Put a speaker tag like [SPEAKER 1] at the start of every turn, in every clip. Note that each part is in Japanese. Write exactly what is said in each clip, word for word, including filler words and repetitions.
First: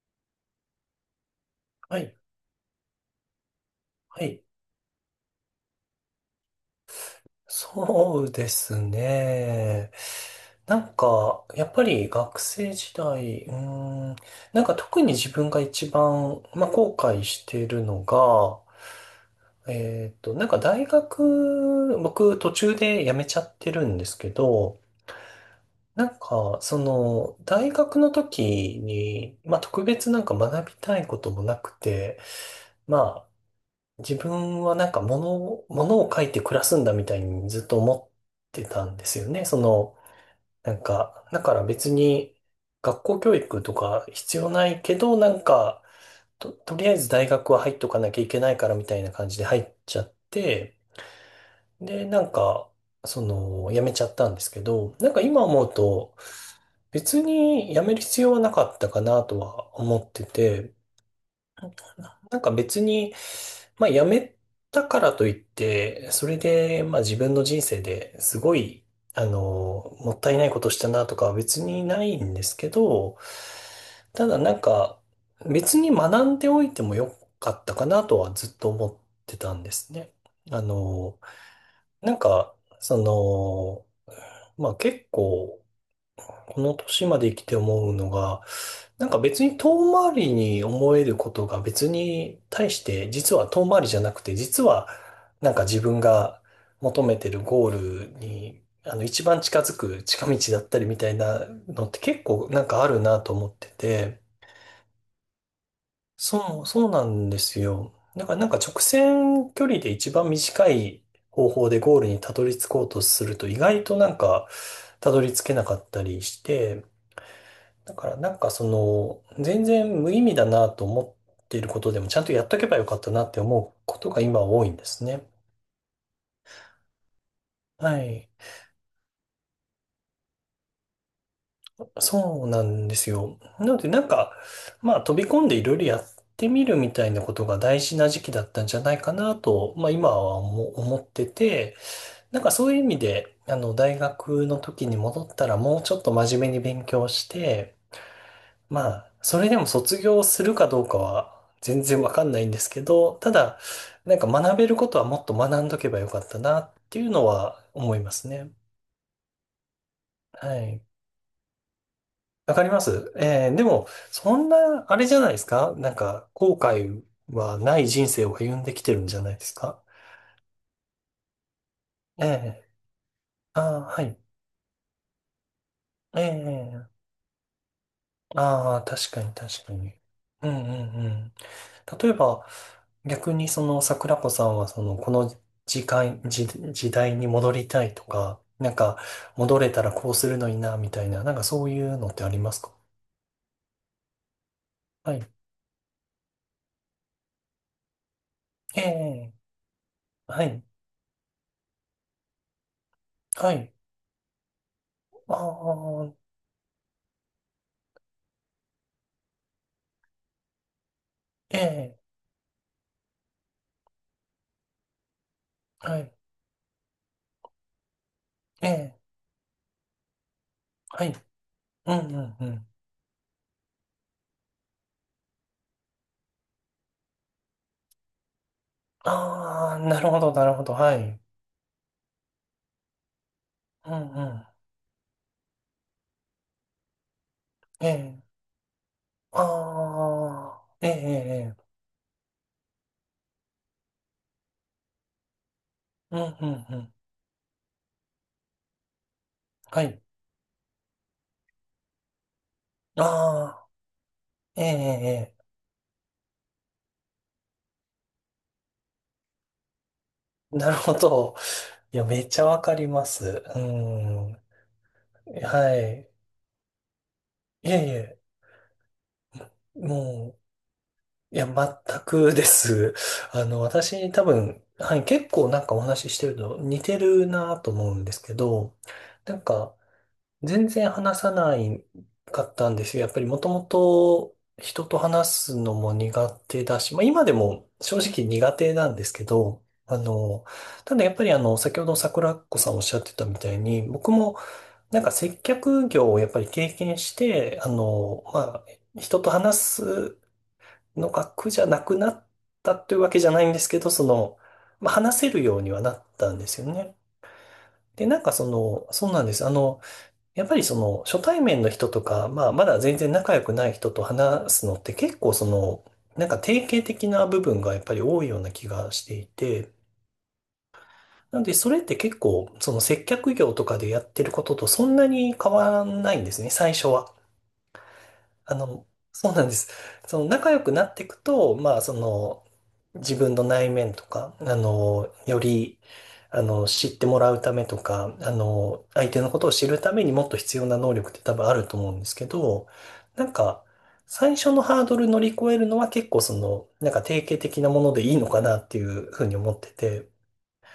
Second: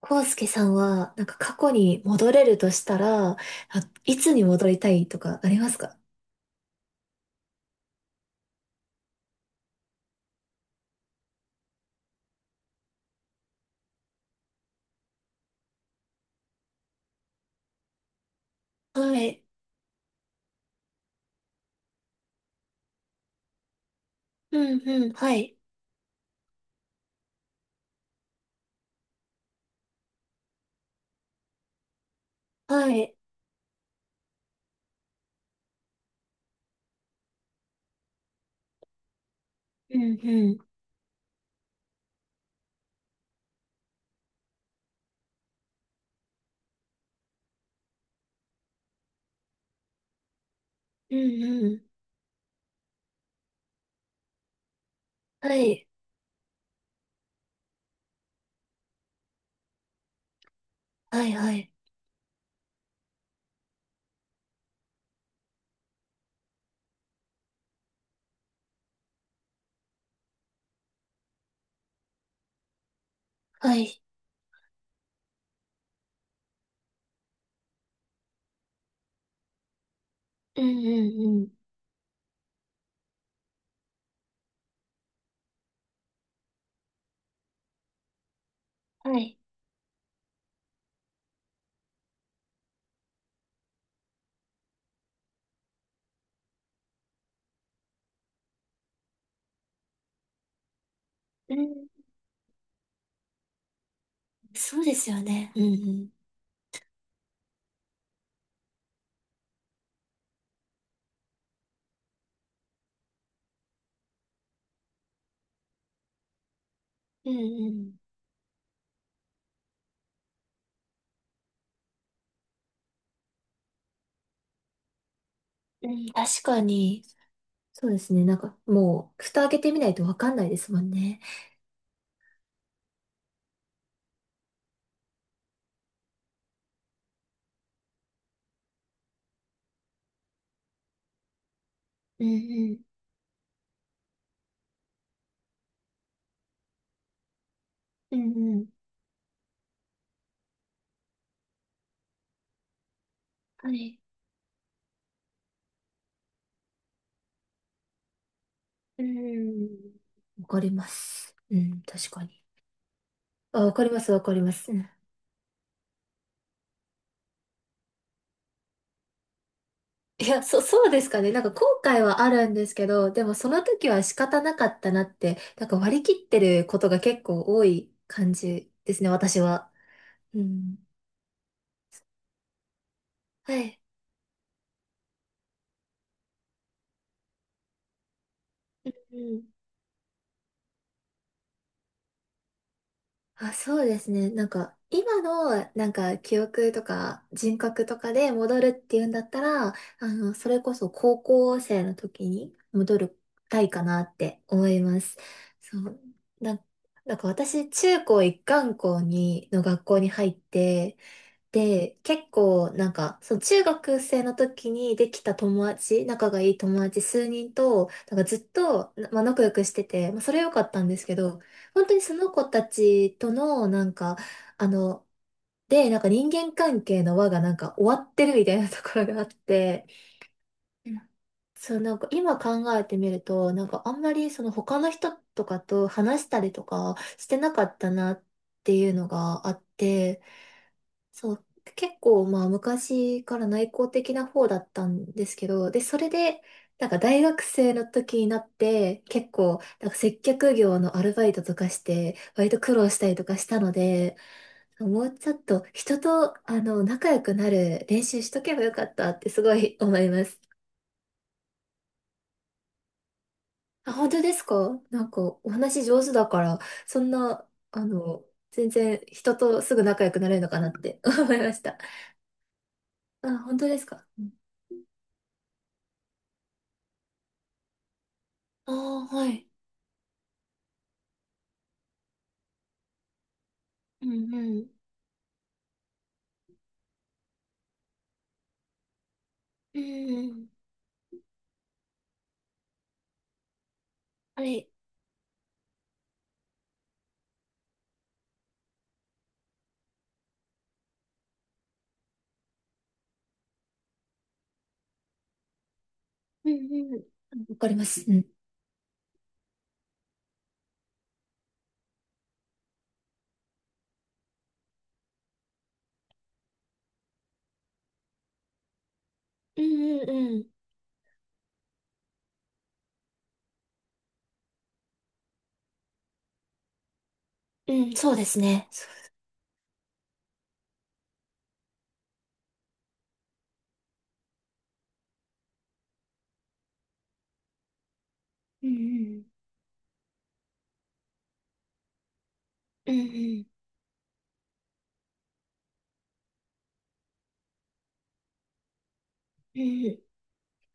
[SPEAKER 1] コウスケさんは、なんか過去
[SPEAKER 2] は
[SPEAKER 1] に
[SPEAKER 2] い、
[SPEAKER 1] 戻れるとしたら、あ、い
[SPEAKER 2] は
[SPEAKER 1] つに
[SPEAKER 2] い。
[SPEAKER 1] 戻りたいとかありますか？
[SPEAKER 2] そうですね。なんか、やっぱり学生時代、うーん、なんか特に自分が一番、まあ、後悔しているのが、
[SPEAKER 1] はい。
[SPEAKER 2] えっと、なんか大学、僕途中で辞めちゃってるんですけ
[SPEAKER 1] う
[SPEAKER 2] ど、
[SPEAKER 1] んうん。はい。
[SPEAKER 2] なんか、その、大学の時に、まあ、特別なんか学びたいこともなくて、
[SPEAKER 1] はい。
[SPEAKER 2] まあ、自分はなんか物を、物を書いて暮らすんだみたいにずっと思ってたんですよね。そ
[SPEAKER 1] う
[SPEAKER 2] の、
[SPEAKER 1] んうん。
[SPEAKER 2] なんか、だから別に学校教育とか必要ないけど、なんか、と、とりあえず大学は入っとかなきゃいけないからみたいな感じで入っちゃって、
[SPEAKER 1] うんうん。
[SPEAKER 2] で、なんか、その、辞めちゃったんですけど、なんか今
[SPEAKER 1] は
[SPEAKER 2] 思う
[SPEAKER 1] い。
[SPEAKER 2] と、別に辞める必要はなかったかなとは思ってて、
[SPEAKER 1] はいはい。
[SPEAKER 2] なんか別に、まあ辞めたからといって、それで、まあ自分の人生ですごい、あの、もったいないことしたなとかは別にないんですけど、
[SPEAKER 1] はい。
[SPEAKER 2] ただなんか別に学んでおいてもよかったかなとはずっと思ってたんですね。
[SPEAKER 1] う
[SPEAKER 2] あ
[SPEAKER 1] んう
[SPEAKER 2] の、
[SPEAKER 1] んうん。
[SPEAKER 2] なんか、その、まあ結構、この年まで生きて思うのが、なんか
[SPEAKER 1] はい。
[SPEAKER 2] 別に遠回りに思えることが別に対して実は遠回りじゃなくて、実はなんか自分が求めてるゴールに、あの、一番近づく近道だったりみたいな
[SPEAKER 1] う
[SPEAKER 2] の
[SPEAKER 1] ん。
[SPEAKER 2] って結構なんかあるなと思ってて、
[SPEAKER 1] そうですよね。うんうん。
[SPEAKER 2] そうそうなんですよ。だからなんか直線距離で一番短い方法でゴールにたどり着こうとすると、意外となんかたどり着けなかったりして、
[SPEAKER 1] うんう
[SPEAKER 2] だ
[SPEAKER 1] ん。
[SPEAKER 2] からなんかその、全然無意味だなと思っていることでも、ちゃんとやっとけばよかったなって思うことが今多いんですね。
[SPEAKER 1] うん、確かに。そう
[SPEAKER 2] は
[SPEAKER 1] ですね。
[SPEAKER 2] い。
[SPEAKER 1] なんかもう、蓋開けてみないとわかんないですもんね。
[SPEAKER 2] そうなんですよ。なのでなんか、まあ飛び込んでいろいろやってみるみたいなことが大事な時期だったんじゃないかなと、まあ今は思思ってて、
[SPEAKER 1] うん
[SPEAKER 2] なんかそ
[SPEAKER 1] う
[SPEAKER 2] ういう
[SPEAKER 1] ん。
[SPEAKER 2] 意味で、あの大学の時に戻ったらもうちょっと真面目に勉強して、
[SPEAKER 1] うんうん。
[SPEAKER 2] まあ、それでも卒業するかどうかは全然わかんないんですけど、ただ、
[SPEAKER 1] はい。
[SPEAKER 2] なんか学べることはもっと学んどけばよかったなっていうのは思いますね。
[SPEAKER 1] うん。わ
[SPEAKER 2] は
[SPEAKER 1] かり
[SPEAKER 2] い。
[SPEAKER 1] ます。うん、確かに。
[SPEAKER 2] わかります。えーで
[SPEAKER 1] あ、わか
[SPEAKER 2] も、
[SPEAKER 1] ります、わか
[SPEAKER 2] そ
[SPEAKER 1] り
[SPEAKER 2] ん
[SPEAKER 1] ます。う
[SPEAKER 2] な、
[SPEAKER 1] ん。
[SPEAKER 2] あれじゃないですか。なんか、後悔はない人生を歩んできてるんじゃないですか？
[SPEAKER 1] いや、そ、そうですかね。なんか後悔は
[SPEAKER 2] え
[SPEAKER 1] あるんで
[SPEAKER 2] え、
[SPEAKER 1] すけど、でもその
[SPEAKER 2] ああ
[SPEAKER 1] 時
[SPEAKER 2] ー、は
[SPEAKER 1] は仕
[SPEAKER 2] い。
[SPEAKER 1] 方なかったなって、なんか割り切ってること
[SPEAKER 2] え
[SPEAKER 1] が
[SPEAKER 2] え、
[SPEAKER 1] 結構多い感じ
[SPEAKER 2] ああ、
[SPEAKER 1] ですね、
[SPEAKER 2] 確かに
[SPEAKER 1] 私
[SPEAKER 2] 確
[SPEAKER 1] は。
[SPEAKER 2] かに。
[SPEAKER 1] う
[SPEAKER 2] うん
[SPEAKER 1] ん。
[SPEAKER 2] うんうん。例えば、逆に
[SPEAKER 1] は
[SPEAKER 2] そ
[SPEAKER 1] い。
[SPEAKER 2] の桜子さんはそのこの時間、時、時代に戻りたいとか、なんか
[SPEAKER 1] うん。
[SPEAKER 2] 戻れたらこうするのにな、みたいな、なんかそういうのってありますか？
[SPEAKER 1] あ、そうですね。なんか、
[SPEAKER 2] は
[SPEAKER 1] 今
[SPEAKER 2] い。
[SPEAKER 1] の、なんか、記憶とか人格とかで戻るっ
[SPEAKER 2] え
[SPEAKER 1] ていうんだっ
[SPEAKER 2] え、
[SPEAKER 1] たら、あの、
[SPEAKER 2] は
[SPEAKER 1] それ
[SPEAKER 2] い。
[SPEAKER 1] こそ高校生の時に戻り
[SPEAKER 2] は
[SPEAKER 1] たい
[SPEAKER 2] い。
[SPEAKER 1] かなって思います。
[SPEAKER 2] あ
[SPEAKER 1] そう。
[SPEAKER 2] あ、
[SPEAKER 1] な、なんか私、中高一貫校に、の学校に入って、
[SPEAKER 2] え
[SPEAKER 1] で、
[SPEAKER 2] え、
[SPEAKER 1] 結構なんか、その中学生の時にできた友
[SPEAKER 2] は
[SPEAKER 1] 達、
[SPEAKER 2] い。
[SPEAKER 1] 仲がいい友達数人と、なんかずっ
[SPEAKER 2] え
[SPEAKER 1] と、
[SPEAKER 2] え、
[SPEAKER 1] なまあ、仲良くしてて、まあ、それ良かったんで
[SPEAKER 2] は
[SPEAKER 1] すけ
[SPEAKER 2] い。
[SPEAKER 1] ど、本
[SPEAKER 2] う
[SPEAKER 1] 当
[SPEAKER 2] ん
[SPEAKER 1] に
[SPEAKER 2] う
[SPEAKER 1] その
[SPEAKER 2] ん
[SPEAKER 1] 子
[SPEAKER 2] う
[SPEAKER 1] た
[SPEAKER 2] ん。
[SPEAKER 1] ちとの、なんか、あの、で、なんか人間関係の輪がなんか終わってるみたいなところがあっ
[SPEAKER 2] ああ、
[SPEAKER 1] て、
[SPEAKER 2] なるほど、なるほど。
[SPEAKER 1] う
[SPEAKER 2] は
[SPEAKER 1] ん。
[SPEAKER 2] い。
[SPEAKER 1] そう、なんか今考えてみると、なんか
[SPEAKER 2] う
[SPEAKER 1] あ
[SPEAKER 2] ん
[SPEAKER 1] んま
[SPEAKER 2] う
[SPEAKER 1] りそ
[SPEAKER 2] ん。
[SPEAKER 1] の他の人とかと話したりとかしてなかっ
[SPEAKER 2] え
[SPEAKER 1] たな
[SPEAKER 2] え、
[SPEAKER 1] っていうのがあっ
[SPEAKER 2] あ
[SPEAKER 1] て、
[SPEAKER 2] あ、ええ、ええ、
[SPEAKER 1] そう、
[SPEAKER 2] ええ、
[SPEAKER 1] 結構まあ昔から内向的な方だったんですけど、で、それ
[SPEAKER 2] うん
[SPEAKER 1] で、
[SPEAKER 2] うんう
[SPEAKER 1] なん
[SPEAKER 2] ん。
[SPEAKER 1] か大学生の時になって、結構、
[SPEAKER 2] は
[SPEAKER 1] なんか
[SPEAKER 2] い。
[SPEAKER 1] 接客業のアルバイトとかして、割と苦労した
[SPEAKER 2] あ
[SPEAKER 1] りとかした
[SPEAKER 2] あ、
[SPEAKER 1] ので、
[SPEAKER 2] ええ、え
[SPEAKER 1] もうちょ
[SPEAKER 2] え、
[SPEAKER 1] っ
[SPEAKER 2] え
[SPEAKER 1] と人と、あの、仲良くなる練習しとけばよかったってすごい思います。
[SPEAKER 2] え なるほど。いや、めっちゃわかります。う
[SPEAKER 1] あ、本当で
[SPEAKER 2] ん。
[SPEAKER 1] すか？なんか
[SPEAKER 2] は
[SPEAKER 1] お話上
[SPEAKER 2] い。
[SPEAKER 1] 手だから、そんな、
[SPEAKER 2] いえ
[SPEAKER 1] あ
[SPEAKER 2] いえ、
[SPEAKER 1] の、全然人とすぐ仲良くなれ
[SPEAKER 2] も
[SPEAKER 1] るのかなって思
[SPEAKER 2] う、
[SPEAKER 1] い
[SPEAKER 2] いや、
[SPEAKER 1] ました。
[SPEAKER 2] 全くです。
[SPEAKER 1] あ、
[SPEAKER 2] あ
[SPEAKER 1] 本
[SPEAKER 2] の、
[SPEAKER 1] 当ですか？
[SPEAKER 2] 私、
[SPEAKER 1] う
[SPEAKER 2] 多
[SPEAKER 1] ん。
[SPEAKER 2] 分、はい、結構なんかお話ししてると似てるなと思うんですけど、
[SPEAKER 1] ああー、は
[SPEAKER 2] なん
[SPEAKER 1] い。
[SPEAKER 2] か、全然話さないかったんですよ。やっぱりもとも
[SPEAKER 1] うん
[SPEAKER 2] と
[SPEAKER 1] うん。
[SPEAKER 2] 人と話すのも苦手だし、まあ今でも正直苦手なんですけど、
[SPEAKER 1] う
[SPEAKER 2] あ
[SPEAKER 1] んう
[SPEAKER 2] の、
[SPEAKER 1] ん。
[SPEAKER 2] ただやっぱりあの、先ほど桜子さんおっしゃってたみたいに、僕も
[SPEAKER 1] あれ、
[SPEAKER 2] なんか接客業をやっぱり経験して、あの、まあ、人と話すのが苦じゃなくなったというわけじゃないんですけど、その、まあ話せるようにはなったんで
[SPEAKER 1] う
[SPEAKER 2] すよ
[SPEAKER 1] ん
[SPEAKER 2] ね。
[SPEAKER 1] うん。わかります。
[SPEAKER 2] で、
[SPEAKER 1] う
[SPEAKER 2] なん
[SPEAKER 1] ん。
[SPEAKER 2] かその、そうなんです。あの、やっぱりその初対面の人とか、まあまだ全然仲良くない人と話すのって結構その、なんか定型的な部分がやっぱり多いような気がしてい
[SPEAKER 1] う
[SPEAKER 2] て、
[SPEAKER 1] んうんうん。
[SPEAKER 2] なのでそれって結構その接客業とかでやってることとそんなに変わらないんですね、最初は。
[SPEAKER 1] うん、そうです
[SPEAKER 2] あ
[SPEAKER 1] ね。そ
[SPEAKER 2] の、そうなんです。その仲良くなっていくと、まあ、その、自分の内面とか、あの、より、あの、知ってもらうためとか、あ
[SPEAKER 1] う。う
[SPEAKER 2] の、相手
[SPEAKER 1] ん
[SPEAKER 2] のことを知るためにもっと必要な能力って多分あると思うんですけど、
[SPEAKER 1] うん。うんう
[SPEAKER 2] なん
[SPEAKER 1] ん。
[SPEAKER 2] か、最初のハードル乗り越えるのは結構その、なんか定型的なものでいいのかなっていうふうに思
[SPEAKER 1] う
[SPEAKER 2] っ
[SPEAKER 1] んうん。
[SPEAKER 2] て
[SPEAKER 1] い
[SPEAKER 2] て、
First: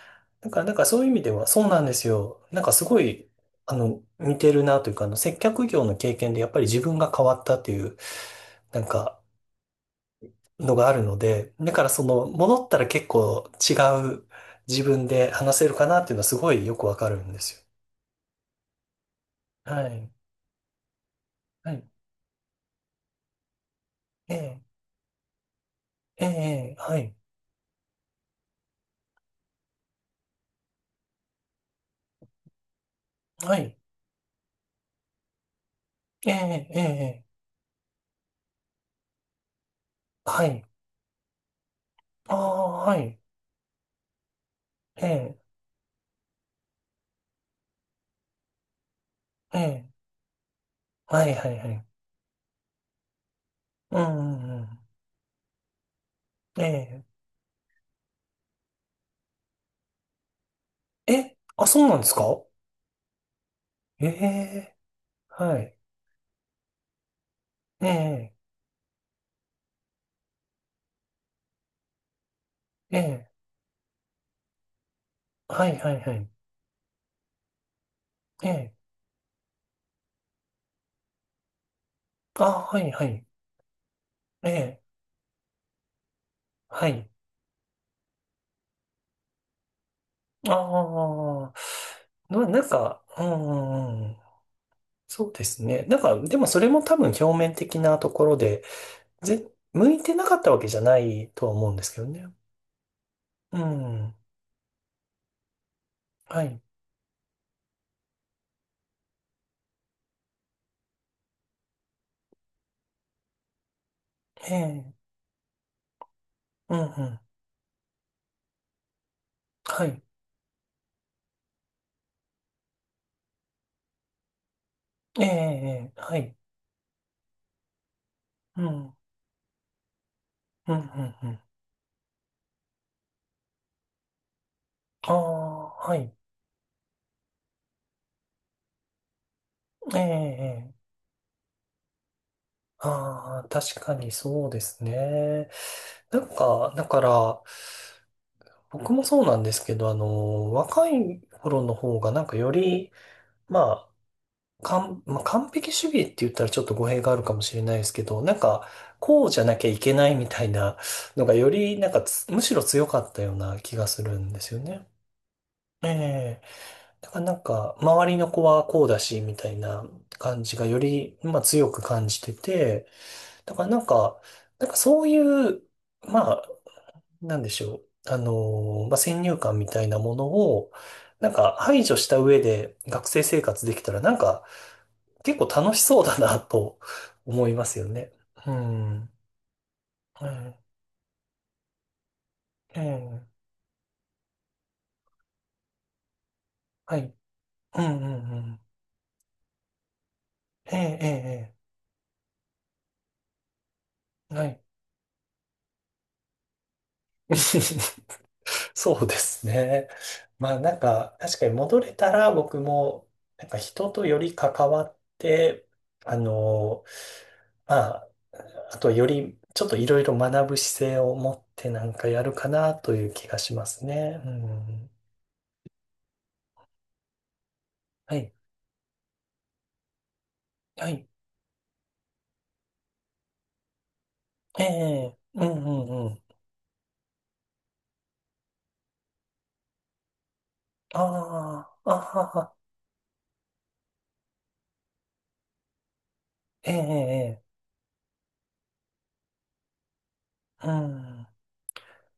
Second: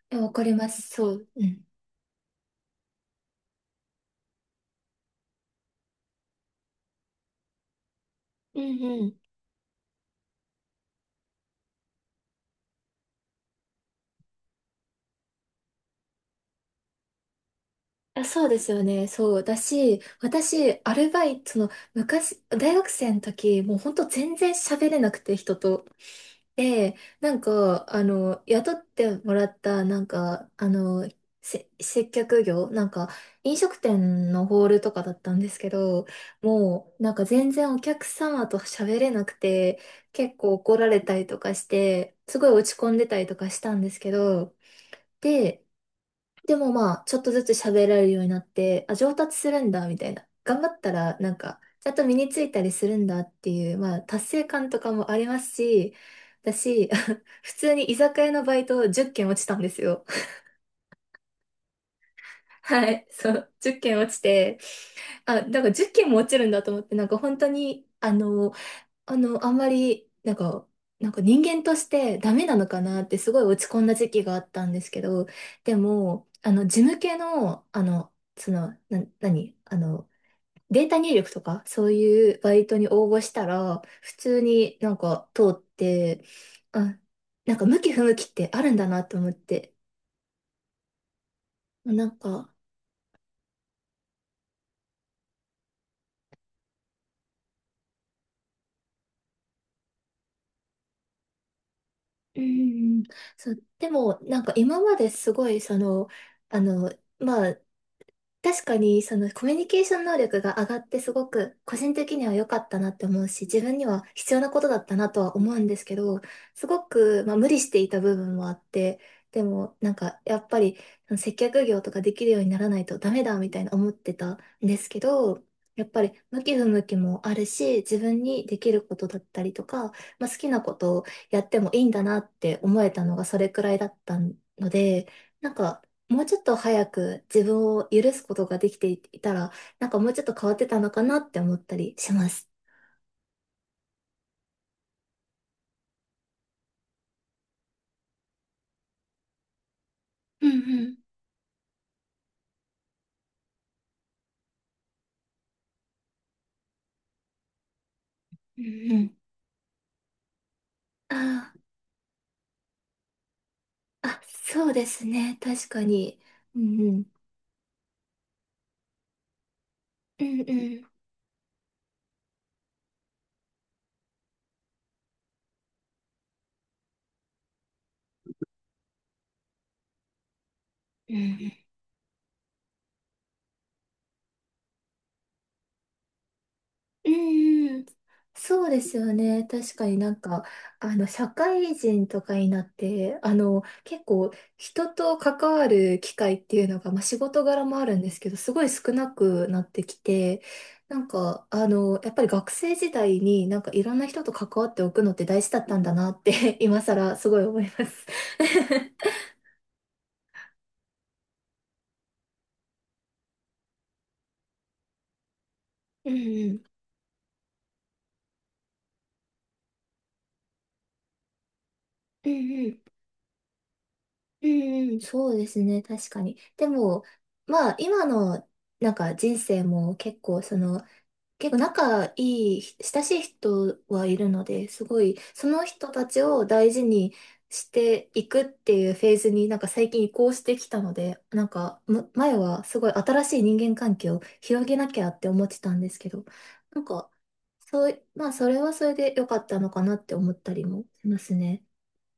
[SPEAKER 1] や、わか
[SPEAKER 2] だ
[SPEAKER 1] り
[SPEAKER 2] から、
[SPEAKER 1] ま
[SPEAKER 2] なん
[SPEAKER 1] す。
[SPEAKER 2] かそうい
[SPEAKER 1] そ
[SPEAKER 2] う意味
[SPEAKER 1] う。
[SPEAKER 2] で
[SPEAKER 1] う
[SPEAKER 2] は、
[SPEAKER 1] ん。
[SPEAKER 2] そうなんですよ。なんかすごい、あの、似てるなというか、あの、接客業の経験でやっぱり自分が変わったっていう、
[SPEAKER 1] う
[SPEAKER 2] な
[SPEAKER 1] ん
[SPEAKER 2] ん
[SPEAKER 1] うん。
[SPEAKER 2] か、のがあるので、だからその、戻ったら結構違う自分で話せるかなっていうのはすごいよくわかるんですよ。
[SPEAKER 1] あ、そうですよね。そう。だ
[SPEAKER 2] は
[SPEAKER 1] し、
[SPEAKER 2] い。
[SPEAKER 1] 私、アルバイト、その、
[SPEAKER 2] はい。
[SPEAKER 1] 昔、大学生の時、もうほんと
[SPEAKER 2] え
[SPEAKER 1] 全然
[SPEAKER 2] え、
[SPEAKER 1] 喋れなくて、人と。
[SPEAKER 2] ええ、ええ、
[SPEAKER 1] で、
[SPEAKER 2] はい。
[SPEAKER 1] なんか、あの、雇ってもらった、なんか、あの、せ、接客業、なんか、
[SPEAKER 2] は
[SPEAKER 1] 飲食
[SPEAKER 2] い。
[SPEAKER 1] 店のホールとかだったんですけど、
[SPEAKER 2] ええ、ええ、
[SPEAKER 1] もう、なん
[SPEAKER 2] え
[SPEAKER 1] か
[SPEAKER 2] え、
[SPEAKER 1] 全然お客様と喋れなくて、結
[SPEAKER 2] は
[SPEAKER 1] 構
[SPEAKER 2] い。
[SPEAKER 1] 怒られたりとかして、
[SPEAKER 2] あ
[SPEAKER 1] すごい
[SPEAKER 2] あ、
[SPEAKER 1] 落ち込ん
[SPEAKER 2] は
[SPEAKER 1] でた
[SPEAKER 2] い。
[SPEAKER 1] りとかしたんですけど、
[SPEAKER 2] ええ、
[SPEAKER 1] で、でもまあ、ちょっとずつ喋られるようになって、あ、上達す
[SPEAKER 2] え
[SPEAKER 1] るんだ、
[SPEAKER 2] え、
[SPEAKER 1] みたいな。頑張ったら、
[SPEAKER 2] は
[SPEAKER 1] な
[SPEAKER 2] い、
[SPEAKER 1] ん
[SPEAKER 2] はい、
[SPEAKER 1] か、
[SPEAKER 2] はい。
[SPEAKER 1] ちゃんと身についたりするんだっていう、ま
[SPEAKER 2] う
[SPEAKER 1] あ、
[SPEAKER 2] ん、
[SPEAKER 1] 達成
[SPEAKER 2] うん、う
[SPEAKER 1] 感
[SPEAKER 2] ん。
[SPEAKER 1] とかもありますし、だし、
[SPEAKER 2] え
[SPEAKER 1] 普通に居酒屋のバイトじゅっけん落ちたんですよ。
[SPEAKER 2] え、え、あ、そうなんですか？
[SPEAKER 1] はい、そう、じゅっけん
[SPEAKER 2] え
[SPEAKER 1] 落ちて、
[SPEAKER 2] え、
[SPEAKER 1] あ、な
[SPEAKER 2] は
[SPEAKER 1] んか
[SPEAKER 2] い。
[SPEAKER 1] じゅっけんも落ちるんだと思って、なんか本当に、
[SPEAKER 2] え
[SPEAKER 1] あ
[SPEAKER 2] え、
[SPEAKER 1] の、あの、あんまり、なんか、なんか人間としてダメなのか
[SPEAKER 2] え
[SPEAKER 1] なってす
[SPEAKER 2] え、
[SPEAKER 1] ごい落ち込んだ時期があったんですけど、
[SPEAKER 2] は
[SPEAKER 1] で
[SPEAKER 2] い、はい、はい。
[SPEAKER 1] も、あの、事務系の、あの、
[SPEAKER 2] え
[SPEAKER 1] その、
[SPEAKER 2] え、
[SPEAKER 1] な、何あの、データ入力とか、そういう
[SPEAKER 2] あ、
[SPEAKER 1] バイト
[SPEAKER 2] は
[SPEAKER 1] に
[SPEAKER 2] い、は
[SPEAKER 1] 応募
[SPEAKER 2] い。
[SPEAKER 1] したら、普通
[SPEAKER 2] え
[SPEAKER 1] に
[SPEAKER 2] え、
[SPEAKER 1] なんか通って、
[SPEAKER 2] は
[SPEAKER 1] あ、
[SPEAKER 2] い。
[SPEAKER 1] なんか向き不向きってあるんだなと思って、
[SPEAKER 2] ああ、
[SPEAKER 1] なん
[SPEAKER 2] ま
[SPEAKER 1] か、
[SPEAKER 2] なんか、うんうんうん、そうですね。なんか、でもそれも多分表面的なところで、ぜ、向いてなかったわけじゃないとは思うんですけどね。
[SPEAKER 1] うん、そ
[SPEAKER 2] う
[SPEAKER 1] う、で
[SPEAKER 2] ん。
[SPEAKER 1] も、なんか今まですごい、その、
[SPEAKER 2] は
[SPEAKER 1] あ
[SPEAKER 2] い。
[SPEAKER 1] の、まあ、確かに、そのコミュニケーション能力が上がってすごく個人的には良かったなって思うし、自分には必要な
[SPEAKER 2] え
[SPEAKER 1] ことだっ
[SPEAKER 2] え。
[SPEAKER 1] たなとは思うんですけど、す
[SPEAKER 2] うんう
[SPEAKER 1] ご
[SPEAKER 2] ん。
[SPEAKER 1] く、まあ、無理していた部分もあって、でも
[SPEAKER 2] は
[SPEAKER 1] なん
[SPEAKER 2] い。
[SPEAKER 1] かやっぱりその接客業とかできるようにならないとダメだみたいな思ってたんですけ
[SPEAKER 2] ええ、
[SPEAKER 1] ど、やっ
[SPEAKER 2] え
[SPEAKER 1] ぱ
[SPEAKER 2] え、
[SPEAKER 1] り
[SPEAKER 2] はい。
[SPEAKER 1] 向き不向きもあるし、自分にで
[SPEAKER 2] うん。う
[SPEAKER 1] きる
[SPEAKER 2] ん
[SPEAKER 1] ことだったりとか、まあ、好きなこ
[SPEAKER 2] うんう
[SPEAKER 1] とを
[SPEAKER 2] ん。
[SPEAKER 1] やってもいいんだなって思えたのがそれくらいだったので、
[SPEAKER 2] あ
[SPEAKER 1] なん
[SPEAKER 2] あ、
[SPEAKER 1] か
[SPEAKER 2] はい。
[SPEAKER 1] もうちょっと早く自分を許すことができていたら、なん
[SPEAKER 2] え
[SPEAKER 1] か
[SPEAKER 2] え、
[SPEAKER 1] もうちょっと変わって
[SPEAKER 2] え
[SPEAKER 1] た
[SPEAKER 2] え。
[SPEAKER 1] のかなって思ったりします。
[SPEAKER 2] ああ、確かにそうですね。なんか、だから、僕もそうなんですけど、あ
[SPEAKER 1] うん
[SPEAKER 2] の、
[SPEAKER 1] う
[SPEAKER 2] 若
[SPEAKER 1] ん
[SPEAKER 2] い頃の方がなんかより、まあ、完、まあ、完璧主義って言ったらちょっと語弊があるかもしれないですけど、なん
[SPEAKER 1] う
[SPEAKER 2] か、
[SPEAKER 1] ん。うん。
[SPEAKER 2] こうじゃなきゃいけないみたいなのがよ
[SPEAKER 1] あ
[SPEAKER 2] り、なんかつむしろ強かったような気がす
[SPEAKER 1] あ、
[SPEAKER 2] る
[SPEAKER 1] あ、
[SPEAKER 2] んですよ
[SPEAKER 1] そうで
[SPEAKER 2] ね。
[SPEAKER 1] すね。確か
[SPEAKER 2] え
[SPEAKER 1] に。
[SPEAKER 2] え。
[SPEAKER 1] うんう
[SPEAKER 2] だ
[SPEAKER 1] ん。
[SPEAKER 2] からなんか、周りの子はこうだし、みたいな
[SPEAKER 1] うん
[SPEAKER 2] 感
[SPEAKER 1] う
[SPEAKER 2] じがよ
[SPEAKER 1] ん
[SPEAKER 2] り、まあ強く感じてて、だからなんか、なんかそういう、まあ、なんでしょう。あのー、まあ、先入観みたいなものを、
[SPEAKER 1] うん。う
[SPEAKER 2] なんか
[SPEAKER 1] ん。
[SPEAKER 2] 排除した上で学生生活できたら、なんか結構楽しそうだなと
[SPEAKER 1] う
[SPEAKER 2] 思います
[SPEAKER 1] ん、
[SPEAKER 2] よね。う
[SPEAKER 1] そうで
[SPEAKER 2] ん。
[SPEAKER 1] す
[SPEAKER 2] う
[SPEAKER 1] よね。確かになんか、
[SPEAKER 2] ん。
[SPEAKER 1] あの、社会人とかになっ
[SPEAKER 2] え
[SPEAKER 1] て、あ
[SPEAKER 2] え。
[SPEAKER 1] の、結構人と関わる機会っていうのが、
[SPEAKER 2] は
[SPEAKER 1] まあ、
[SPEAKER 2] い。
[SPEAKER 1] 仕事柄も
[SPEAKER 2] うん
[SPEAKER 1] あるん
[SPEAKER 2] う
[SPEAKER 1] ですけ
[SPEAKER 2] ん
[SPEAKER 1] ど、
[SPEAKER 2] う
[SPEAKER 1] す
[SPEAKER 2] ん。
[SPEAKER 1] ごい少なくなってきて、
[SPEAKER 2] ええ、
[SPEAKER 1] なん
[SPEAKER 2] え
[SPEAKER 1] か、
[SPEAKER 2] え、
[SPEAKER 1] あの、やっぱり学生時代になんかいろんな人と
[SPEAKER 2] ええ、は
[SPEAKER 1] 関
[SPEAKER 2] い。
[SPEAKER 1] わっておくのって大事だったんだなって、今更すごい思います。
[SPEAKER 2] そうですね。まあなんか、確かに戻れたら僕も、なんか人とより関わって、
[SPEAKER 1] うん
[SPEAKER 2] あ
[SPEAKER 1] うん、
[SPEAKER 2] のー、まあと、より、ちょっといろいろ学ぶ姿勢を持ってなんかや
[SPEAKER 1] うん
[SPEAKER 2] るか
[SPEAKER 1] う
[SPEAKER 2] な
[SPEAKER 1] ん
[SPEAKER 2] という気がしますね。う
[SPEAKER 1] うん。
[SPEAKER 2] ん。
[SPEAKER 1] うん、そうですね、確かに。でも、まあ、今
[SPEAKER 2] はい。
[SPEAKER 1] の、なんか人生も結構、その、
[SPEAKER 2] はい。
[SPEAKER 1] 結構仲いい、親しい人はいるの
[SPEAKER 2] え
[SPEAKER 1] で、すごい、
[SPEAKER 2] え、う
[SPEAKER 1] そ
[SPEAKER 2] ん
[SPEAKER 1] の
[SPEAKER 2] う
[SPEAKER 1] 人た
[SPEAKER 2] んう
[SPEAKER 1] ち
[SPEAKER 2] ん。
[SPEAKER 1] を大事にしていくっていうフェーズになんか最近移行してきたの
[SPEAKER 2] あ
[SPEAKER 1] で、なんか、
[SPEAKER 2] あ、あ
[SPEAKER 1] む
[SPEAKER 2] は
[SPEAKER 1] 前
[SPEAKER 2] は。
[SPEAKER 1] はすごい新しい人間関係を広げなきゃって思ってたんですけど、
[SPEAKER 2] え
[SPEAKER 1] なんか、
[SPEAKER 2] え、ええ、
[SPEAKER 1] そうい、まあ、それはそれで良かったのかなって思ったり
[SPEAKER 2] う
[SPEAKER 1] もしま
[SPEAKER 2] ん。
[SPEAKER 1] すね。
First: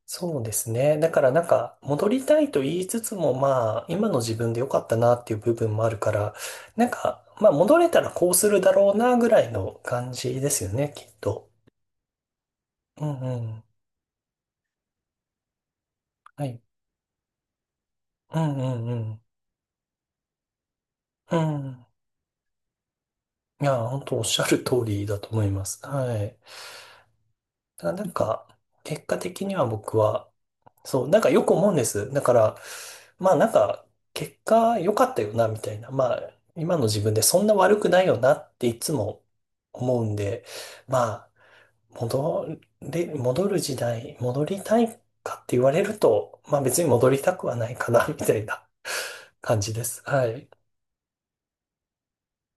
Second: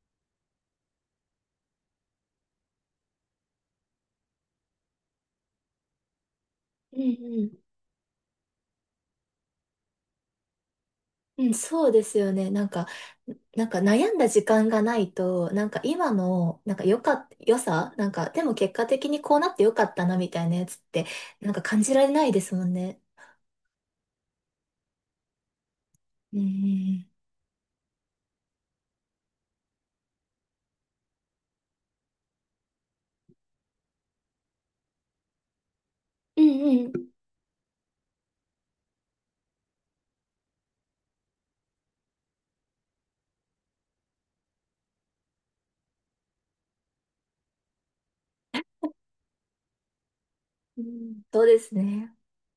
[SPEAKER 2] そうですね。だからなんか、戻りたいと言いつつも、まあ、今の自分で良かったなっていう部分もあるから、なん
[SPEAKER 1] う
[SPEAKER 2] か、まあ、
[SPEAKER 1] ん
[SPEAKER 2] 戻れたらこうするだろうなぐらいの感じですよね、きっ
[SPEAKER 1] う
[SPEAKER 2] と。
[SPEAKER 1] ん、そうですよね。なんか、
[SPEAKER 2] うんう
[SPEAKER 1] な
[SPEAKER 2] ん。
[SPEAKER 1] んか悩んだ時間がないと、なんか今
[SPEAKER 2] はい。
[SPEAKER 1] の、なんか良かっ、良さなんか、
[SPEAKER 2] う
[SPEAKER 1] でも
[SPEAKER 2] んう
[SPEAKER 1] 結果
[SPEAKER 2] んう
[SPEAKER 1] 的に
[SPEAKER 2] ん。
[SPEAKER 1] こうなって良かったなみたいなやつって、
[SPEAKER 2] う
[SPEAKER 1] なんか感
[SPEAKER 2] ん。
[SPEAKER 1] じられないですもんね。
[SPEAKER 2] いや、本当おっしゃる通りだと思います。はい。
[SPEAKER 1] うん
[SPEAKER 2] ただなんか、結果的には僕は、そう、なんかよく思うんです。だから、まあなんか、結果良かったよな、みたいな。まあ、
[SPEAKER 1] うんう
[SPEAKER 2] 今
[SPEAKER 1] ん。う
[SPEAKER 2] の
[SPEAKER 1] んう
[SPEAKER 2] 自
[SPEAKER 1] ん。
[SPEAKER 2] 分でそんな悪くないよなっていつも思うんで、まあ、戻れ、戻る時代、戻りたいかって言われると、まあ別に戻りたくはないかな、みたいな感じです。はい。
[SPEAKER 1] うん、そうですね。